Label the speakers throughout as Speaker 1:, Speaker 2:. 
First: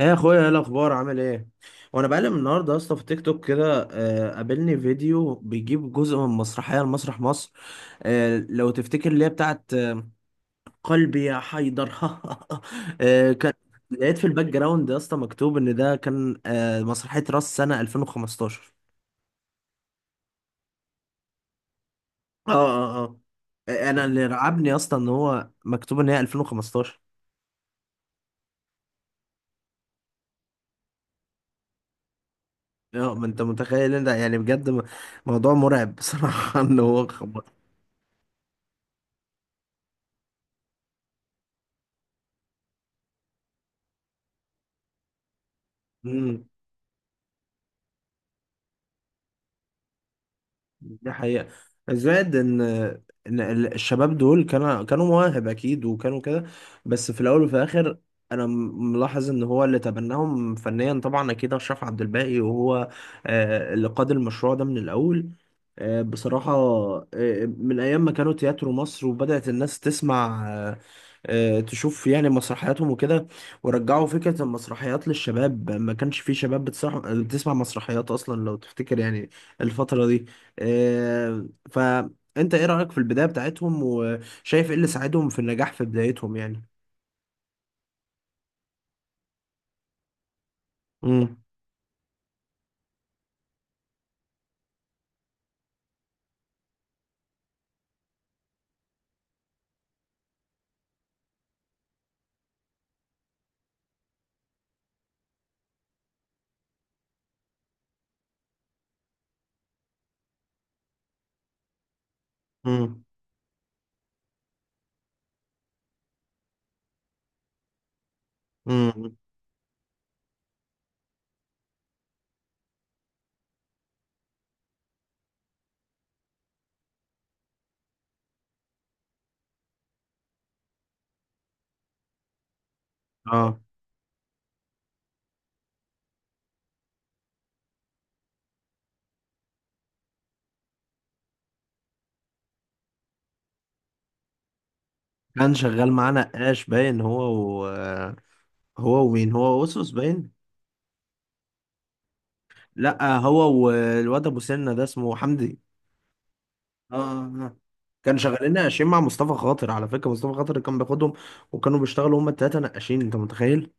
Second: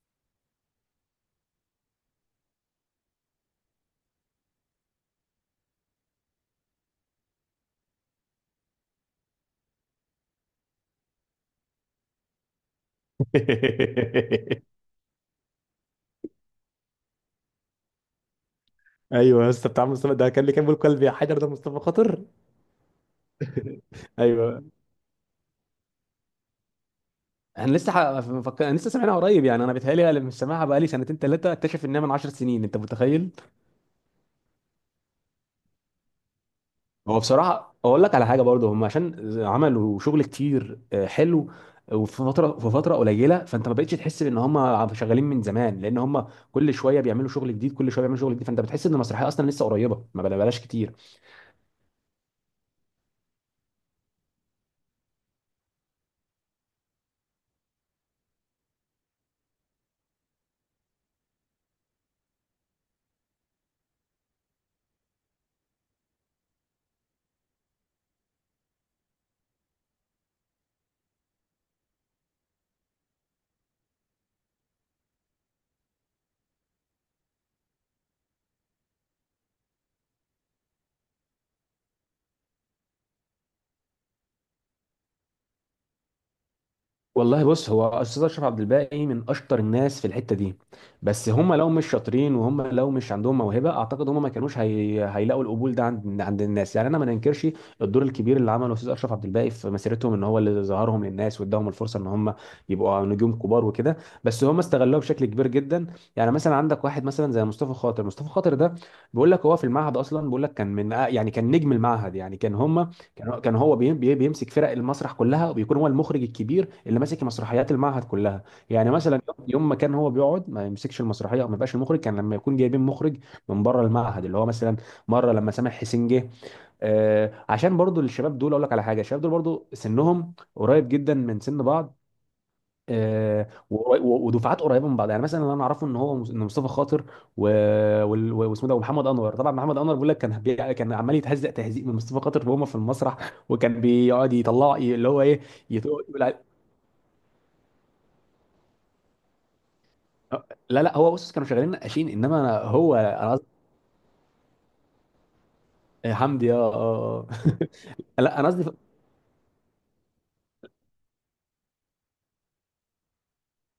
Speaker 1: ايه يا اخويا؟ ايه الاخبار؟ عامل ايه؟ وانا بقلب النهارده يا اسطى في تيك توك كده قابلني فيديو بيجيب جزء من مسرحيه لمسرح مصر. لو تفتكر اللي هي بتاعت قلبي يا حيدر. آه، كان لقيت في الباك جراوند يا اسطى مكتوب ان ده كان مسرحيه راس سنه 2015.
Speaker 2: ايوه يا اسطى. بتاع مصطفى ده كان اللي كان بيقول كلب يا حجر، ده مصطفى خاطر.
Speaker 1: اه اه. اه، انا اللي
Speaker 2: ايوه.
Speaker 1: رعبني يا اسطى ان هو مكتوب ان هي 2015.
Speaker 2: انا لسه ح... انا لسه سامعها قريب، يعني انا بيتهيألي انا مش سامعها بقالي سنتين ثلاثه، اكتشف انها من 10 سنين، انت
Speaker 1: اه، ما
Speaker 2: متخيل.
Speaker 1: انت متخيل ان ده يعني بجد، موضوع مرعب بصراحه. ان هو
Speaker 2: هو
Speaker 1: خبط.
Speaker 2: بصراحه اقول لك على حاجه برضه، هم عشان عملوا شغل كتير حلو. وفي فتره في فتره قليله، فانت ما بقتش تحس ان هم شغالين من زمان، لان هم كل شويه بيعملوا شغل جديد كل شويه بيعملوا شغل جديد، فانت بتحس ان المسرحيه اصلا لسه قريبه. ما بلاش كتير.
Speaker 1: دي حقيقة. زائد ان الشباب دول كانوا مواهب اكيد وكانوا كده. بس في الاول وفي الاخر، انا ملاحظ ان هو اللي تبناهم فنيا طبعا اكيد اشرف عبد الباقي، وهو اللي قاد المشروع ده من الاول. بصراحة، من ايام ما كانوا تياترو مصر وبدأت الناس تسمع تشوف يعني مسرحياتهم وكده، ورجعوا فكرة المسرحيات للشباب. ما كانش في شباب بتسمع مسرحيات اصلا لو تفتكر يعني الفترة دي. فانت ايه رأيك في البداية بتاعتهم؟ وشايف ايه اللي ساعدهم في النجاح في بدايتهم يعني؟
Speaker 2: والله بص، هو استاذ اشرف عبد الباقي من اشطر الناس في الحته دي، بس
Speaker 1: امم.
Speaker 2: هم لو مش شاطرين وهم لو مش عندهم موهبه اعتقد هم ما كانوش هيلاقوا القبول ده عند الناس. يعني انا ما ننكرش الدور الكبير اللي عمله استاذ اشرف عبد الباقي في مسيرتهم، ان هو اللي ظهرهم للناس واداهم الفرصه ان هم يبقوا نجوم كبار وكده، بس هم استغلوها بشكل كبير جدا. يعني مثلا عندك واحد مثلا زي مصطفى خاطر. مصطفى خاطر ده بيقول لك هو في المعهد اصلا، بيقول لك كان من يعني كان نجم المعهد، يعني كان هم
Speaker 1: امم.
Speaker 2: كان هو بيمسك فرق المسرح كلها، وبيكون هو المخرج الكبير اللي ماسك مسرحيات المعهد كلها. يعني
Speaker 1: امم.
Speaker 2: مثلا يوم ما كان هو بيقعد ما يمسكش المسرحيه او ما يبقاش المخرج، كان لما يكون جايبين مخرج من بره المعهد، اللي هو مثلا مره لما سامح حسين جه. عشان برضو الشباب دول اقول لك على حاجه، الشباب دول برضو سنهم قريب جدا من سن بعض،
Speaker 1: اه،
Speaker 2: ودفعات قريبه من بعض. يعني مثلا اللي انا اعرفه ان هو ان مصطفى خاطر و- واسمه ده، ومحمد انور. طبعا محمد انور بيقول لك كان عمال يتهزق تهزيق من مصطفى خاطر وهما في المسرح، وكان بيقعد يطلع اللي هو ايه،
Speaker 1: كان شغال
Speaker 2: يقول.
Speaker 1: معانا نقاش باين، هو و... هو ومين، هو وسوس باين.
Speaker 2: لا لا، هو بص كانوا شغالين نقاشين، انما أنا هو
Speaker 1: لا،
Speaker 2: انا قصدي.
Speaker 1: هو والواد ابو سنة ده اسمه حمدي.
Speaker 2: حمدي، اه
Speaker 1: اه،
Speaker 2: اه.
Speaker 1: آه، آه. كان
Speaker 2: آه. لا انا
Speaker 1: شغالين
Speaker 2: قصدي.
Speaker 1: نقاشين مع مصطفى خاطر. على فكرة مصطفى خاطر كان بياخدهم وكانوا بيشتغلوا هما التلاتة نقاشين، انت متخيل.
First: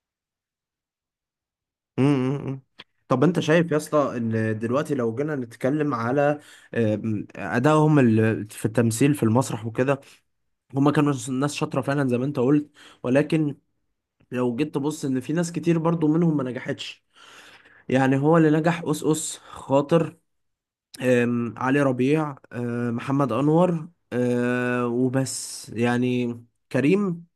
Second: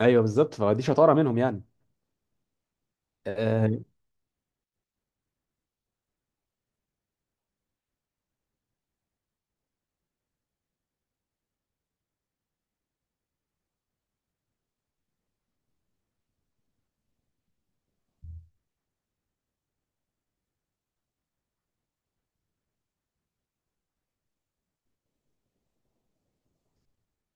Speaker 2: ايوه بالظبط، فدي شطاره منهم يعني.
Speaker 1: امم. طب انت شايف يا
Speaker 2: آه،
Speaker 1: اسطى ان دلوقتي لو جينا نتكلم على ادائهم في التمثيل في المسرح وكده، هما كانوا ناس شاطره فعلا زي ما انت قلت، ولكن لو جيت تبص، ان في ناس كتير برضو منهم ما نجحتش. يعني هو اللي نجح اس خاطر، علي ربيع، محمد انور، وبس يعني. كريم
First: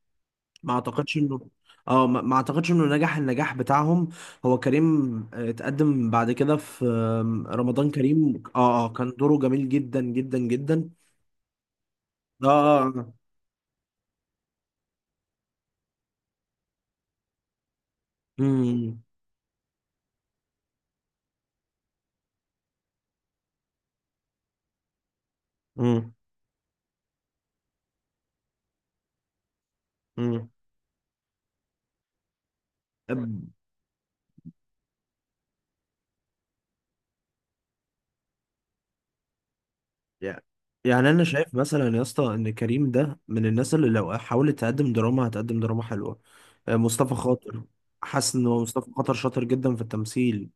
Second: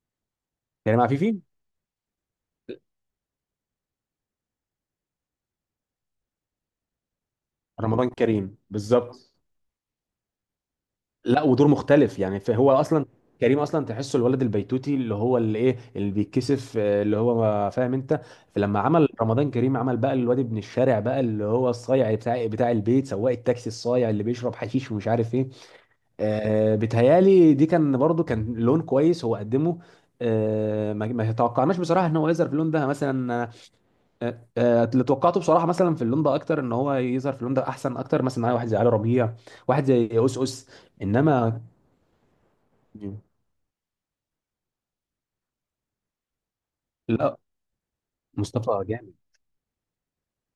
Speaker 1: ما
Speaker 2: كريم
Speaker 1: اعتقدش انه،
Speaker 2: عفيفي.
Speaker 1: اه، ما اعتقدش انه نجح النجاح بتاعهم. هو كريم اتقدم بعد كده في رمضان
Speaker 2: رمضان
Speaker 1: كريم.
Speaker 2: كريم
Speaker 1: اه اه، كان
Speaker 2: بالظبط.
Speaker 1: دوره جميل جدا جدا جدا.
Speaker 2: لا، ودور مختلف يعني،
Speaker 1: اه
Speaker 2: فهو
Speaker 1: اه
Speaker 2: اصلا
Speaker 1: اه.
Speaker 2: كريم اصلا تحسه الولد البيتوتي، اللي هو اللي ايه، اللي بيتكسف، اللي هو فاهم انت. فلما
Speaker 1: امم.
Speaker 2: عمل رمضان كريم عمل بقى الواد ابن الشارع بقى، اللي هو الصايع بتاع البيت، سواق التاكسي الصايع اللي بيشرب حشيش ومش عارف ايه.
Speaker 1: امم.
Speaker 2: بيتهيالي دي كان برضو كان لون كويس هو قدمه. ما توقعناش بصراحه ان هو يظهر في اللون ده مثلا.
Speaker 1: امم.
Speaker 2: اللي توقعته بصراحه مثلا في اللون ده اكتر، ان هو يظهر في اللون ده احسن اكتر مثلا، معايا واحد زي علي ربيع، واحد زي أوس
Speaker 1: يعني،
Speaker 2: أوس.
Speaker 1: انا شايف
Speaker 2: انما
Speaker 1: مثلا يا اسطى ان كريم ده من الناس اللي لو حاولت تقدم دراما هتقدم دراما حلوه. مصطفى
Speaker 2: لا،
Speaker 1: خاطر، حاسس ان هو
Speaker 2: مصطفى
Speaker 1: مصطفى
Speaker 2: جامد.
Speaker 1: خاطر شاطر جدا في التمثيل.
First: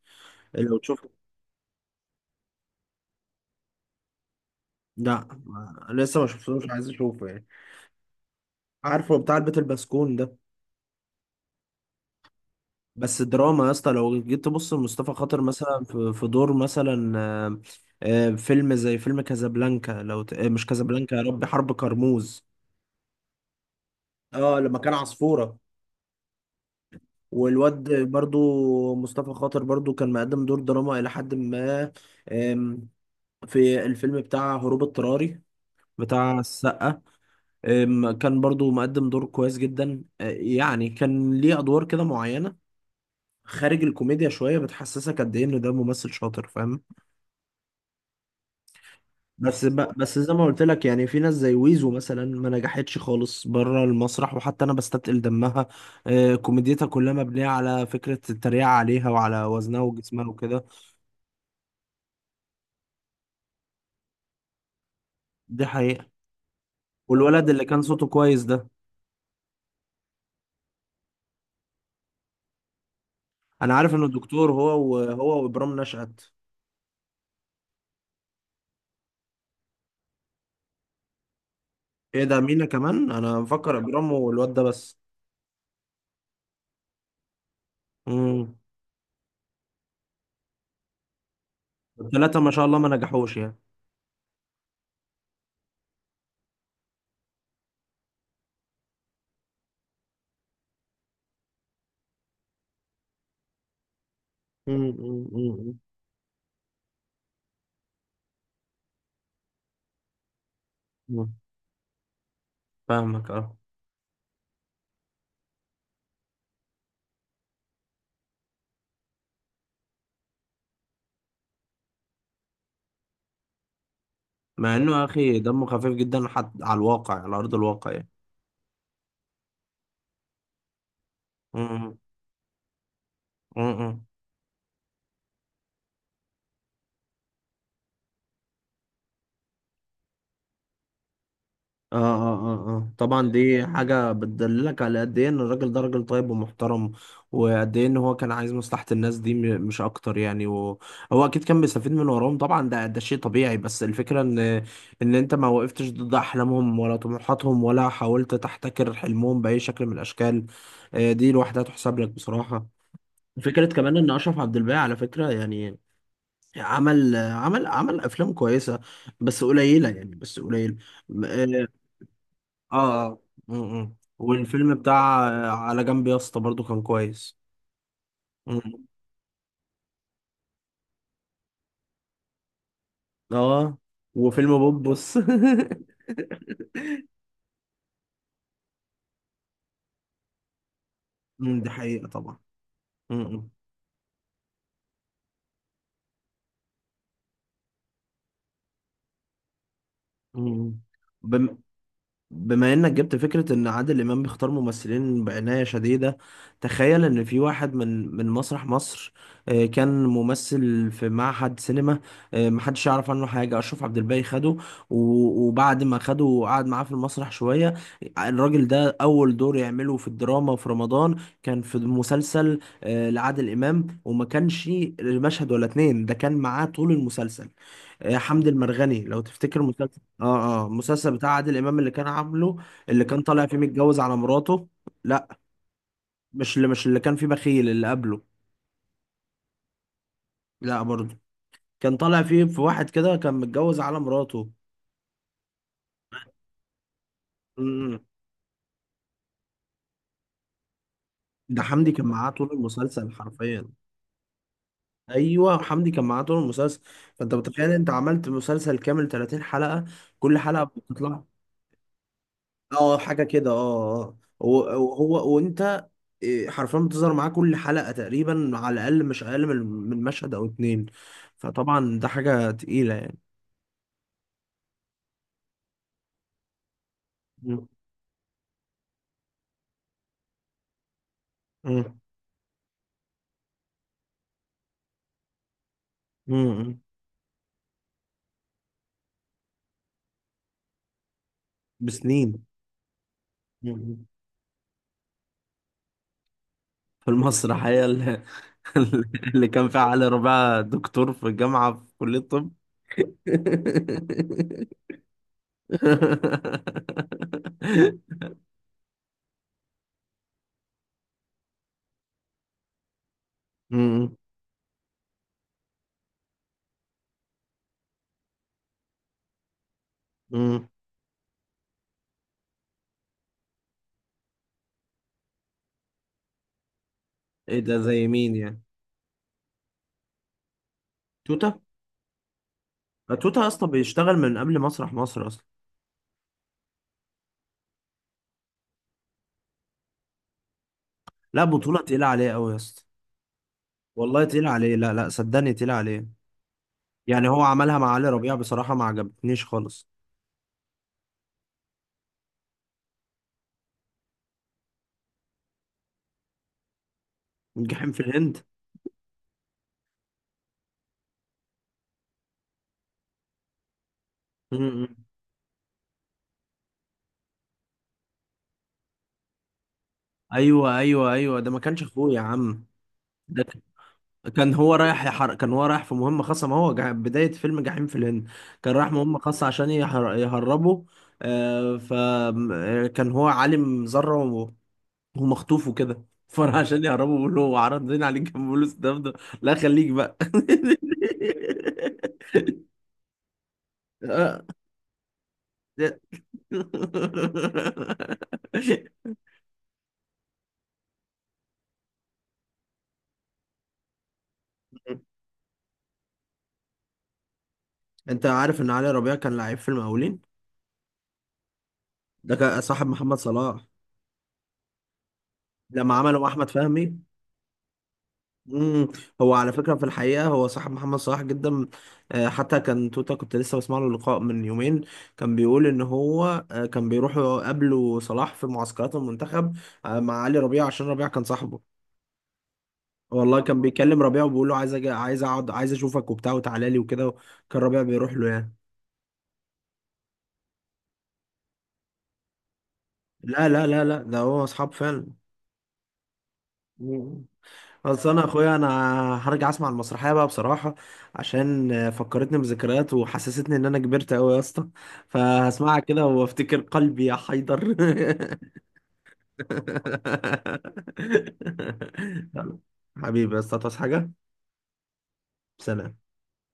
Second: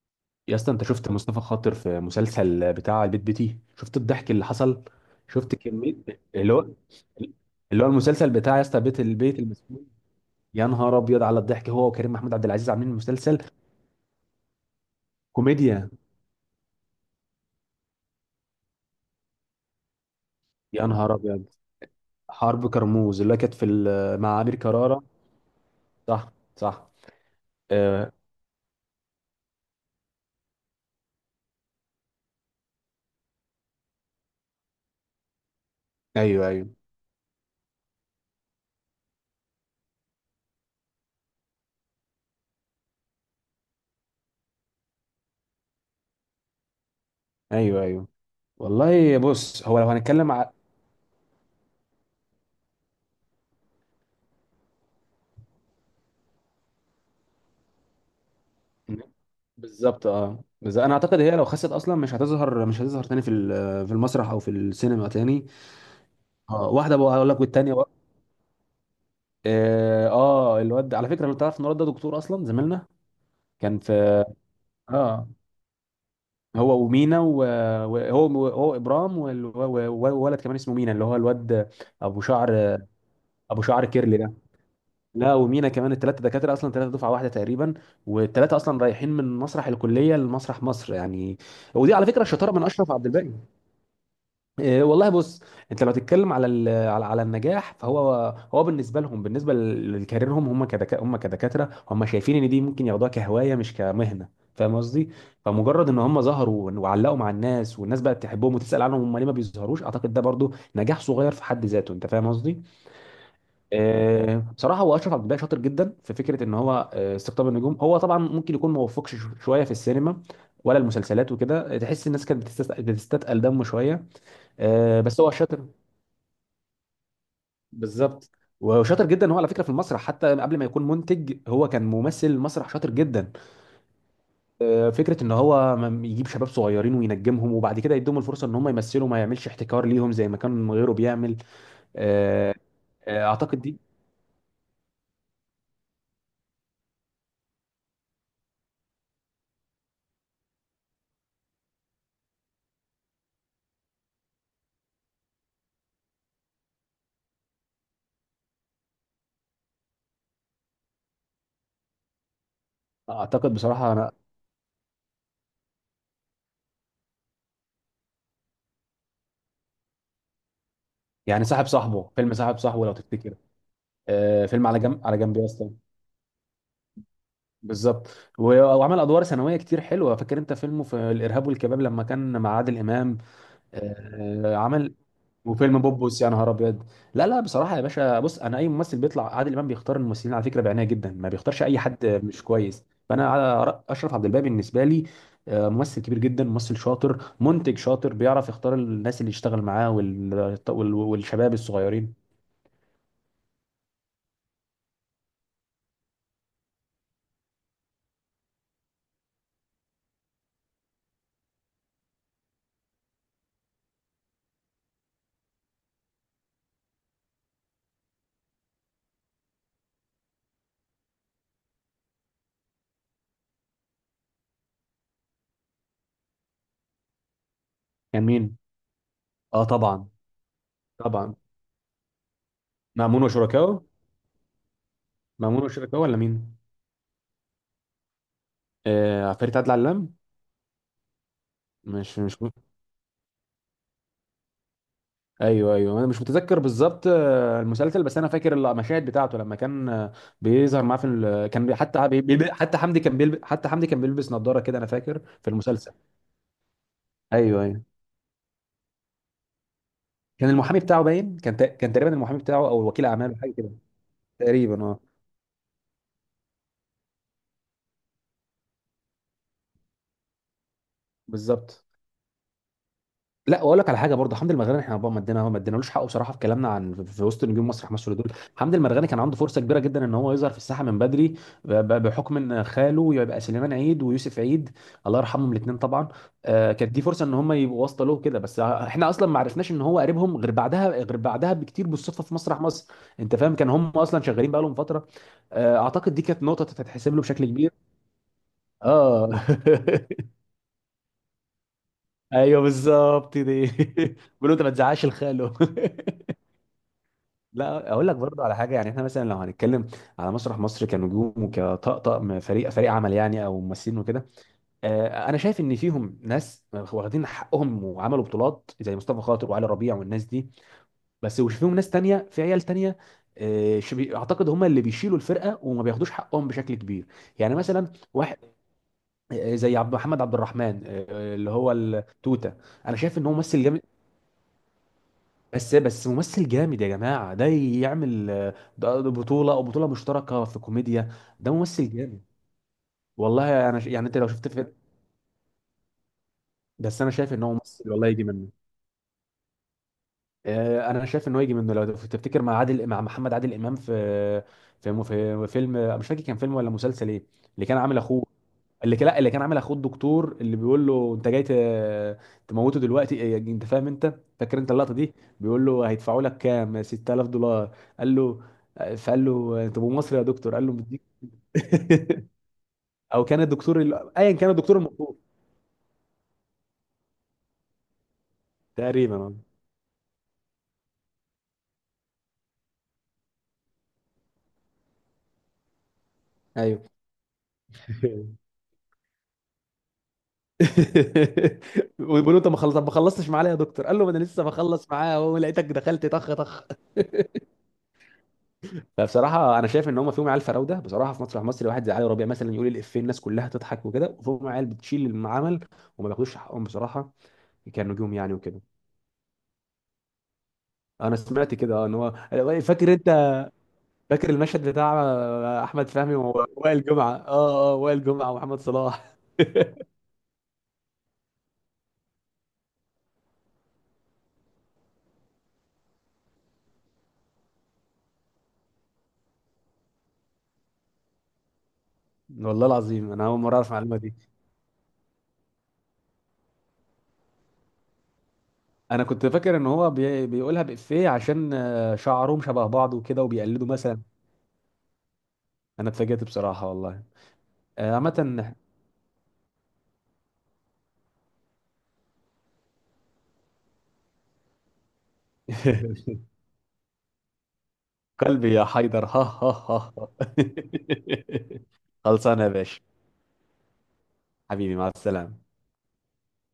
Speaker 2: يا اسطى
Speaker 1: لو
Speaker 2: انت
Speaker 1: تشوف،
Speaker 2: شفت مصطفى خاطر في مسلسل بتاع البيت بيتي، شفت الضحك اللي حصل،
Speaker 1: لا
Speaker 2: شفت كميه،
Speaker 1: لسه ما
Speaker 2: اللي هو
Speaker 1: شفتوش، عايز اشوفه يعني.
Speaker 2: اللي هو المسلسل بتاع يا اسطى بيت
Speaker 1: عارفه بتاع
Speaker 2: البيت
Speaker 1: البيت
Speaker 2: المسكون.
Speaker 1: البسكون ده.
Speaker 2: يا نهار ابيض على الضحك، هو وكريم محمود عبد العزيز عاملين
Speaker 1: بس
Speaker 2: مسلسل
Speaker 1: دراما يا اسطى، لو جيت تبص لمصطفى خاطر مثلا
Speaker 2: كوميديا.
Speaker 1: في دور مثلا فيلم زي فيلم كازابلانكا، لو ت... آه، مش
Speaker 2: يا
Speaker 1: كازابلانكا،
Speaker 2: نهار
Speaker 1: يا
Speaker 2: ابيض،
Speaker 1: ربي، حرب كرموز.
Speaker 2: حرب كرموز اللي كانت مع امير
Speaker 1: اه، لما كان
Speaker 2: كرارة.
Speaker 1: عصفورة.
Speaker 2: صح صح.
Speaker 1: والواد
Speaker 2: آه.
Speaker 1: برضو مصطفى خاطر برضو كان مقدم دور دراما إلى حد ما. آم، في الفيلم بتاع هروب اضطراري بتاع
Speaker 2: ايوه ايوه
Speaker 1: السقا، كان برضو مقدم دور كويس جدا. يعني كان ليه أدوار كده معينة خارج الكوميديا شوية، بتحسسك قد إيه إن ده ممثل شاطر، فاهم.
Speaker 2: ايوه ايوه. والله
Speaker 1: بس
Speaker 2: بص هو لو
Speaker 1: بس زي
Speaker 2: هنتكلم
Speaker 1: ما
Speaker 2: ع...
Speaker 1: قلت لك، يعني في ناس زي ويزو مثلا ما نجحتش خالص بره المسرح، وحتى انا بستثقل دمها. كوميديتها كلها مبنيه على فكره التريقه عليها وعلى وزنها
Speaker 2: بالظبط.
Speaker 1: وجسمها
Speaker 2: اه،
Speaker 1: وكده.
Speaker 2: بس انا اعتقد هي لو خست اصلا مش هتظهر تاني في المسرح او في السينما تاني.
Speaker 1: دي حقيقه.
Speaker 2: اه، واحده بقى اقول لك
Speaker 1: والولد اللي
Speaker 2: والتانيه
Speaker 1: كان
Speaker 2: بقى.
Speaker 1: صوته كويس ده،
Speaker 2: اه. الواد على فكره لو تعرف ان الواد ده دكتور اصلا زميلنا،
Speaker 1: انا
Speaker 2: كان
Speaker 1: عارف انه
Speaker 2: في.
Speaker 1: دكتور، هو
Speaker 2: اه،
Speaker 1: وابرام نشأت.
Speaker 2: هو ومينا، وهو هو هو ابرام، والولد كمان اسمه مينا اللي هو الواد ابو
Speaker 1: ايه ده؟ مينا
Speaker 2: شعر،
Speaker 1: كمان؟ انا
Speaker 2: ابو
Speaker 1: مفكر
Speaker 2: شعر
Speaker 1: ابرام
Speaker 2: كيرلي ده.
Speaker 1: والواد ده بس.
Speaker 2: لا، ومينا كمان، الثلاثه دكاتره اصلا، ثلاثه دفعه واحده تقريبا، والثلاثه
Speaker 1: امم.
Speaker 2: اصلا رايحين من مسرح الكليه لمسرح مصر يعني. ودي على فكره
Speaker 1: الثلاثه ما
Speaker 2: شطاره من
Speaker 1: شاء الله ما
Speaker 2: اشرف عبد الباقي.
Speaker 1: نجحوش يعني.
Speaker 2: إيه والله بص، انت لو تتكلم على على النجاح، فهو بالنسبه لهم، بالنسبه لكاريرهم، هم كدكاتره، هم شايفين ان دي ممكن ياخدوها كهوايه مش كمهنه،
Speaker 1: مم،
Speaker 2: فاهم قصدي.
Speaker 1: مم، مم.
Speaker 2: فمجرد ان هم ظهروا وعلقوا مع الناس، والناس بقت تحبهم وتسال عنهم هم ليه ما بيظهروش، اعتقد ده برضو نجاح صغير
Speaker 1: مم.
Speaker 2: في حد ذاته، انت فاهم قصدي.
Speaker 1: فاهمك، اه.
Speaker 2: بصراحه هو اشرف عبد الباقي شاطر جدا في فكره ان هو استقطاب النجوم. هو طبعا ممكن يكون ما وفقش شويه في السينما ولا المسلسلات وكده، تحس الناس كانت بتستثقل دمه شويه.
Speaker 1: مع انه يا
Speaker 2: بس هو
Speaker 1: اخي
Speaker 2: شاطر
Speaker 1: دمه خفيف جدا حتى على الواقع، على ارض الواقع.
Speaker 2: بالظبط، وشاطر جدا هو على فكره في المسرح، حتى قبل ما يكون منتج هو كان
Speaker 1: يعني.
Speaker 2: ممثل المسرح شاطر جدا.
Speaker 1: امم.
Speaker 2: فكره ان هو يجيب شباب صغيرين وينجمهم، وبعد كده يديهم الفرصه ان هم يمثلوا، ما يعملش احتكار ليهم زي ما كان غيره بيعمل.
Speaker 1: اه اه
Speaker 2: آه،
Speaker 1: اه اه،
Speaker 2: آه،
Speaker 1: طبعا
Speaker 2: اعتقد
Speaker 1: دي
Speaker 2: دي
Speaker 1: حاجة بتدللك على قد ايه ان الراجل ده راجل طيب ومحترم، وقد ايه ان هو كان عايز مصلحة الناس دي، مش اكتر يعني. وهو اكيد كان بيستفيد من وراهم طبعا، ده شيء طبيعي. بس الفكرة ان انت ما وقفتش ضد احلامهم ولا طموحاتهم، ولا حاولت تحتكر حلمهم بأي شكل من الاشكال. دي لوحدها تحسب لك بصراحة.
Speaker 2: اعتقد
Speaker 1: فكرة
Speaker 2: بصراحه
Speaker 1: كمان ان
Speaker 2: انا.
Speaker 1: اشرف عبد الباقي، على فكرة يعني، عمل افلام كويسة، بس قليلة يعني، بس قليل.
Speaker 2: يعني صاحب
Speaker 1: آه.
Speaker 2: صاحبه، فيلم صاحب صاحبه لو
Speaker 1: اه.
Speaker 2: تفتكر.
Speaker 1: امم.
Speaker 2: آه فيلم
Speaker 1: والفيلم
Speaker 2: على جنب، على
Speaker 1: بتاع
Speaker 2: جنب يا اسطى،
Speaker 1: على جنب يا اسطى برضو كان كويس.
Speaker 2: بالظبط.
Speaker 1: امم.
Speaker 2: وعمل ادوار ثانويه كتير حلوه، فاكر انت فيلمه في الارهاب والكباب لما كان مع عادل امام.
Speaker 1: اه، وفيلم
Speaker 2: عمل،
Speaker 1: بوبوس.
Speaker 2: وفيلم بوبوس يا نهار ابيض. لا لا بصراحه يا باشا بص، انا اي ممثل بيطلع عادل امام بيختار الممثلين على فكره بعنايه جدا، ما
Speaker 1: امم،
Speaker 2: بيختارش
Speaker 1: دي
Speaker 2: اي حد
Speaker 1: حقيقة طبعا.
Speaker 2: مش كويس، فانا
Speaker 1: امم.
Speaker 2: على اشرف عبد الباقي بالنسبه لي ممثل كبير جدا، ممثل شاطر، منتج شاطر، بيعرف يختار الناس اللي يشتغل معاه
Speaker 1: امم.
Speaker 2: والشباب الصغيرين.
Speaker 1: بما انك جبت فكرة ان عادل امام بيختار ممثلين بعناية شديدة، تخيل ان في واحد من مسرح مصر، كان ممثل في معهد سينما، محدش يعرف عنه حاجة. اشرف عبد الباقي خده، وبعد ما خده وقعد معاه في المسرح شوية، الراجل ده اول دور يعمله في الدراما في رمضان كان في مسلسل لعادل امام، وما كانش مشهد ولا اتنين، ده كان معاه طول المسلسل.
Speaker 2: كان
Speaker 1: حمد
Speaker 2: مين؟
Speaker 1: المرغني، لو تفتكر
Speaker 2: اه
Speaker 1: مسلسل،
Speaker 2: طبعا.
Speaker 1: اه اه، المسلسل بتاع
Speaker 2: طبعا،
Speaker 1: عادل امام اللي كان عامله، اللي كان
Speaker 2: مأمون
Speaker 1: طالع فيه
Speaker 2: وشركائه.
Speaker 1: متجوز على مراته. لا،
Speaker 2: مأمون وشركائه ولا
Speaker 1: مش
Speaker 2: مين؟
Speaker 1: اللي، مش اللي كان فيه بخيل اللي قبله.
Speaker 2: فريق عدل علام.
Speaker 1: لا برضه، كان
Speaker 2: مش
Speaker 1: طالع
Speaker 2: مش
Speaker 1: فيه
Speaker 2: م...
Speaker 1: في واحد كده كان متجوز على مراته.
Speaker 2: ايوه ايوه، انا مش متذكر بالظبط المسلسل،
Speaker 1: امم.
Speaker 2: بس انا فاكر المشاهد بتاعته لما كان بيظهر معاه في ال...
Speaker 1: ده
Speaker 2: كان بي-
Speaker 1: حمدي كان
Speaker 2: حتى بي...
Speaker 1: معاه طول
Speaker 2: بي...
Speaker 1: المسلسل حرفيا.
Speaker 2: حتى حمدي كان بيلبس نظارة كده، انا فاكر في
Speaker 1: ايوه، حمدي
Speaker 2: المسلسل.
Speaker 1: كان معاه طول المسلسل. فانت
Speaker 2: ايوه
Speaker 1: متخيل،
Speaker 2: ايوه،
Speaker 1: انت عملت مسلسل كامل 30 حلقة، كل
Speaker 2: كان
Speaker 1: حلقة
Speaker 2: المحامي بتاعه
Speaker 1: بتطلع.
Speaker 2: باين، كان تقريبا المحامي بتاعه، او
Speaker 1: اه
Speaker 2: وكيل
Speaker 1: حاجه
Speaker 2: اعماله
Speaker 1: كده.
Speaker 2: حاجه كده
Speaker 1: اه اه، هو.
Speaker 2: تقريبا. اه،
Speaker 1: هو وانت، إيه، حرفيا بتظهر معاه كل حلقه تقريبا، على الاقل مش اقل من من مشهد او اتنين.
Speaker 2: بالظبط.
Speaker 1: فطبعا ده حاجه تقيله يعني.
Speaker 2: لا واقول لك على حاجه برضه، حمدي المرغني احنا بقى ما ادينالوش حقه بصراحه في كلامنا عن، في وسط نجوم
Speaker 1: مم.
Speaker 2: مسرح مصر دول، حمدي المرغني كان عنده فرصه كبيره جدا ان هو يظهر في الساحه من بدري،
Speaker 1: مم.
Speaker 2: بحكم ان خاله يبقى سليمان عيد ويوسف عيد، الله يرحمهم الاثنين طبعا.
Speaker 1: مم.
Speaker 2: كانت دي فرصه ان هم يبقوا واسطه له كده، بس احنا اصلا ما عرفناش ان هو قريبهم غير بعدها، غير بعدها بكتير بالصدفه في
Speaker 1: بسنين.
Speaker 2: مسرح مصر، انت فاهم. كان هم
Speaker 1: مم.
Speaker 2: اصلا شغالين بقى لهم فتره. اعتقد دي كانت نقطه
Speaker 1: في
Speaker 2: تتحسب له بشكل
Speaker 1: المسرح
Speaker 2: كبير.
Speaker 1: هي اللي،
Speaker 2: اه.
Speaker 1: اللي كان فيها علي ربيع دكتور في الجامعه في كليه الطب.
Speaker 2: ايوه بالظبط دي. بيقولوا انت ما تزعقش الخاله. لا اقول لك برضه على حاجه، يعني احنا مثلا لو هنتكلم على مسرح مصر كنجوم وكطقطق فريق عمل، يعني او ممثلين
Speaker 1: مم.
Speaker 2: وكده، انا شايف ان فيهم ناس واخدين حقهم وعملوا بطولات زي مصطفى خاطر وعلي ربيع والناس دي،
Speaker 1: مم.
Speaker 2: بس وش فيهم ناس تانية في عيال تانية. اعتقد هم اللي بيشيلوا الفرقه وما بياخدوش حقهم بشكل كبير. يعني
Speaker 1: ايه ده؟
Speaker 2: مثلا
Speaker 1: زي مين
Speaker 2: واحد
Speaker 1: يعني؟
Speaker 2: زي محمد عبد الرحمن، اللي
Speaker 1: توتا.
Speaker 2: هو التوته، انا شايف ان هو
Speaker 1: توتا
Speaker 2: ممثل
Speaker 1: اصلا
Speaker 2: جامد.
Speaker 1: بيشتغل من قبل مسرح مصر اصلا.
Speaker 2: بس ممثل جامد يا جماعة، ده يعمل ده بطولة أو بطولة مشتركة في كوميديا،
Speaker 1: لا،
Speaker 2: ده
Speaker 1: بطولة
Speaker 2: ممثل
Speaker 1: تقيلة
Speaker 2: جامد.
Speaker 1: عليه قوي يا اسطى.
Speaker 2: يعني أنت
Speaker 1: والله
Speaker 2: لو شفت
Speaker 1: تقيلة
Speaker 2: في...
Speaker 1: عليه، لا لا، صدقني تقيلة عليه.
Speaker 2: بس أنا
Speaker 1: يعني
Speaker 2: شايف
Speaker 1: هو
Speaker 2: إن هو
Speaker 1: عملها مع
Speaker 2: ممثل،
Speaker 1: علي
Speaker 2: والله يجي
Speaker 1: ربيع
Speaker 2: منه.
Speaker 1: بصراحة ما عجبتنيش خالص.
Speaker 2: انا شايف ان هو يجي منه لو تفتكر، مع محمد عادل امام في في في فيلم، مش فاكر كان فيلم ولا مسلسل ايه، اللي كان
Speaker 1: الجحيم
Speaker 2: عامل
Speaker 1: في
Speaker 2: اخوه،
Speaker 1: الهند.
Speaker 2: اللي كان لا اللي كان عامل اخوه الدكتور اللي بيقول له انت جاي تموته دلوقتي، إيه، إيه، انت فاهم انت،
Speaker 1: م-
Speaker 2: فاكر انت اللقطه
Speaker 1: م.
Speaker 2: دي. بيقول له هيدفعوا لك كام، 6000 دولار قال له، فقال له انت ابو مصري يا دكتور، قال له
Speaker 1: ايوه
Speaker 2: مديك.
Speaker 1: ايوه ايوه، ده ما كانش اخوه يا عم.
Speaker 2: او كان
Speaker 1: ده
Speaker 2: الدكتور ايا كان
Speaker 1: كان هو
Speaker 2: الدكتور
Speaker 1: رايح
Speaker 2: المطلوب،
Speaker 1: كان هو رايح في مهمة خاصة. ما هو بداية فيلم جحيم في الهند، كان رايح
Speaker 2: تقريبا.
Speaker 1: مهمة
Speaker 2: آه.
Speaker 1: خاصة عشان يهربه. آه، فكان هو عالم ذرة ومخطوف وكده. فراح عشان
Speaker 2: ايوه.
Speaker 1: يهربه بيقول له عرضنا عليك كام فلوس، ده. لا، خليك بقى.
Speaker 2: وبيقول له انت ما خلصتش معاه ليه يا دكتور، قال له ما انا لسه
Speaker 1: آه.
Speaker 2: بخلص معاه اهو لقيتك دخلت طخ طخ. فبصراحه انا شايف ان هم فيهم عيال فراوده بصراحه في مسرح مصر، واحد زي علي ربيع مثلا يقول الافيه الناس كلها تضحك وكده، وفيهم عيال بتشيل العمل وما بياخدوش حقهم بصراحه كنجوم
Speaker 1: انت
Speaker 2: يعني
Speaker 1: عارف
Speaker 2: وكده.
Speaker 1: ان علي ربيع كان لعيب في المقاولين؟
Speaker 2: انا سمعت كده، اه، ان هو.
Speaker 1: ده كان صاحب
Speaker 2: فاكر
Speaker 1: محمد
Speaker 2: انت،
Speaker 1: صلاح.
Speaker 2: فاكر المشهد بتاع احمد
Speaker 1: لما
Speaker 2: فهمي
Speaker 1: عمله مع احمد
Speaker 2: ووائل
Speaker 1: فهمي.
Speaker 2: جمعه، اه اه، وائل جمعه ومحمد
Speaker 1: مم.
Speaker 2: صلاح.
Speaker 1: هو على فكره في الحقيقه هو صاحب محمد صلاح جدا. حتى كان توتا، كنت لسه بسمع له لقاء من يومين، كان بيقول ان هو كان بيروح يقابله صلاح في معسكرات المنتخب مع علي ربيع عشان ربيع كان صاحبه.
Speaker 2: والله العظيم انا اول
Speaker 1: والله
Speaker 2: مره
Speaker 1: كان
Speaker 2: اعرف المعلومه.
Speaker 1: بيكلم ربيع وبيقول له عايز أجي، عايز اقعد، عايز اشوفك وبتاع، وتعالى لي وكده. كان ربيع بيروح له يعني.
Speaker 2: انا كنت فاكر ان هو بيقولها بإفيه عشان شعرهم شبه بعض وكده
Speaker 1: لا لا
Speaker 2: وبيقلدوا
Speaker 1: لا
Speaker 2: مثلا.
Speaker 1: لا، ده هو اصحاب فعلا.
Speaker 2: انا اتفاجئت بصراحة والله.
Speaker 1: مم. اصل انا
Speaker 2: عامة.
Speaker 1: اخويا انا هرجع اسمع المسرحيه بقى بصراحه، عشان فكرتني بذكريات وحسستني ان انا كبرت قوي يا اسطى. فهسمعها كده وافتكر قلبي يا حيدر.
Speaker 2: قلبي يا حيدر. ها ها ها. ها. خلصانة يا باشا،
Speaker 1: حبيبي يا اسطى، تصحى حاجه.
Speaker 2: حبيبي مع السلامة.
Speaker 1: سلام.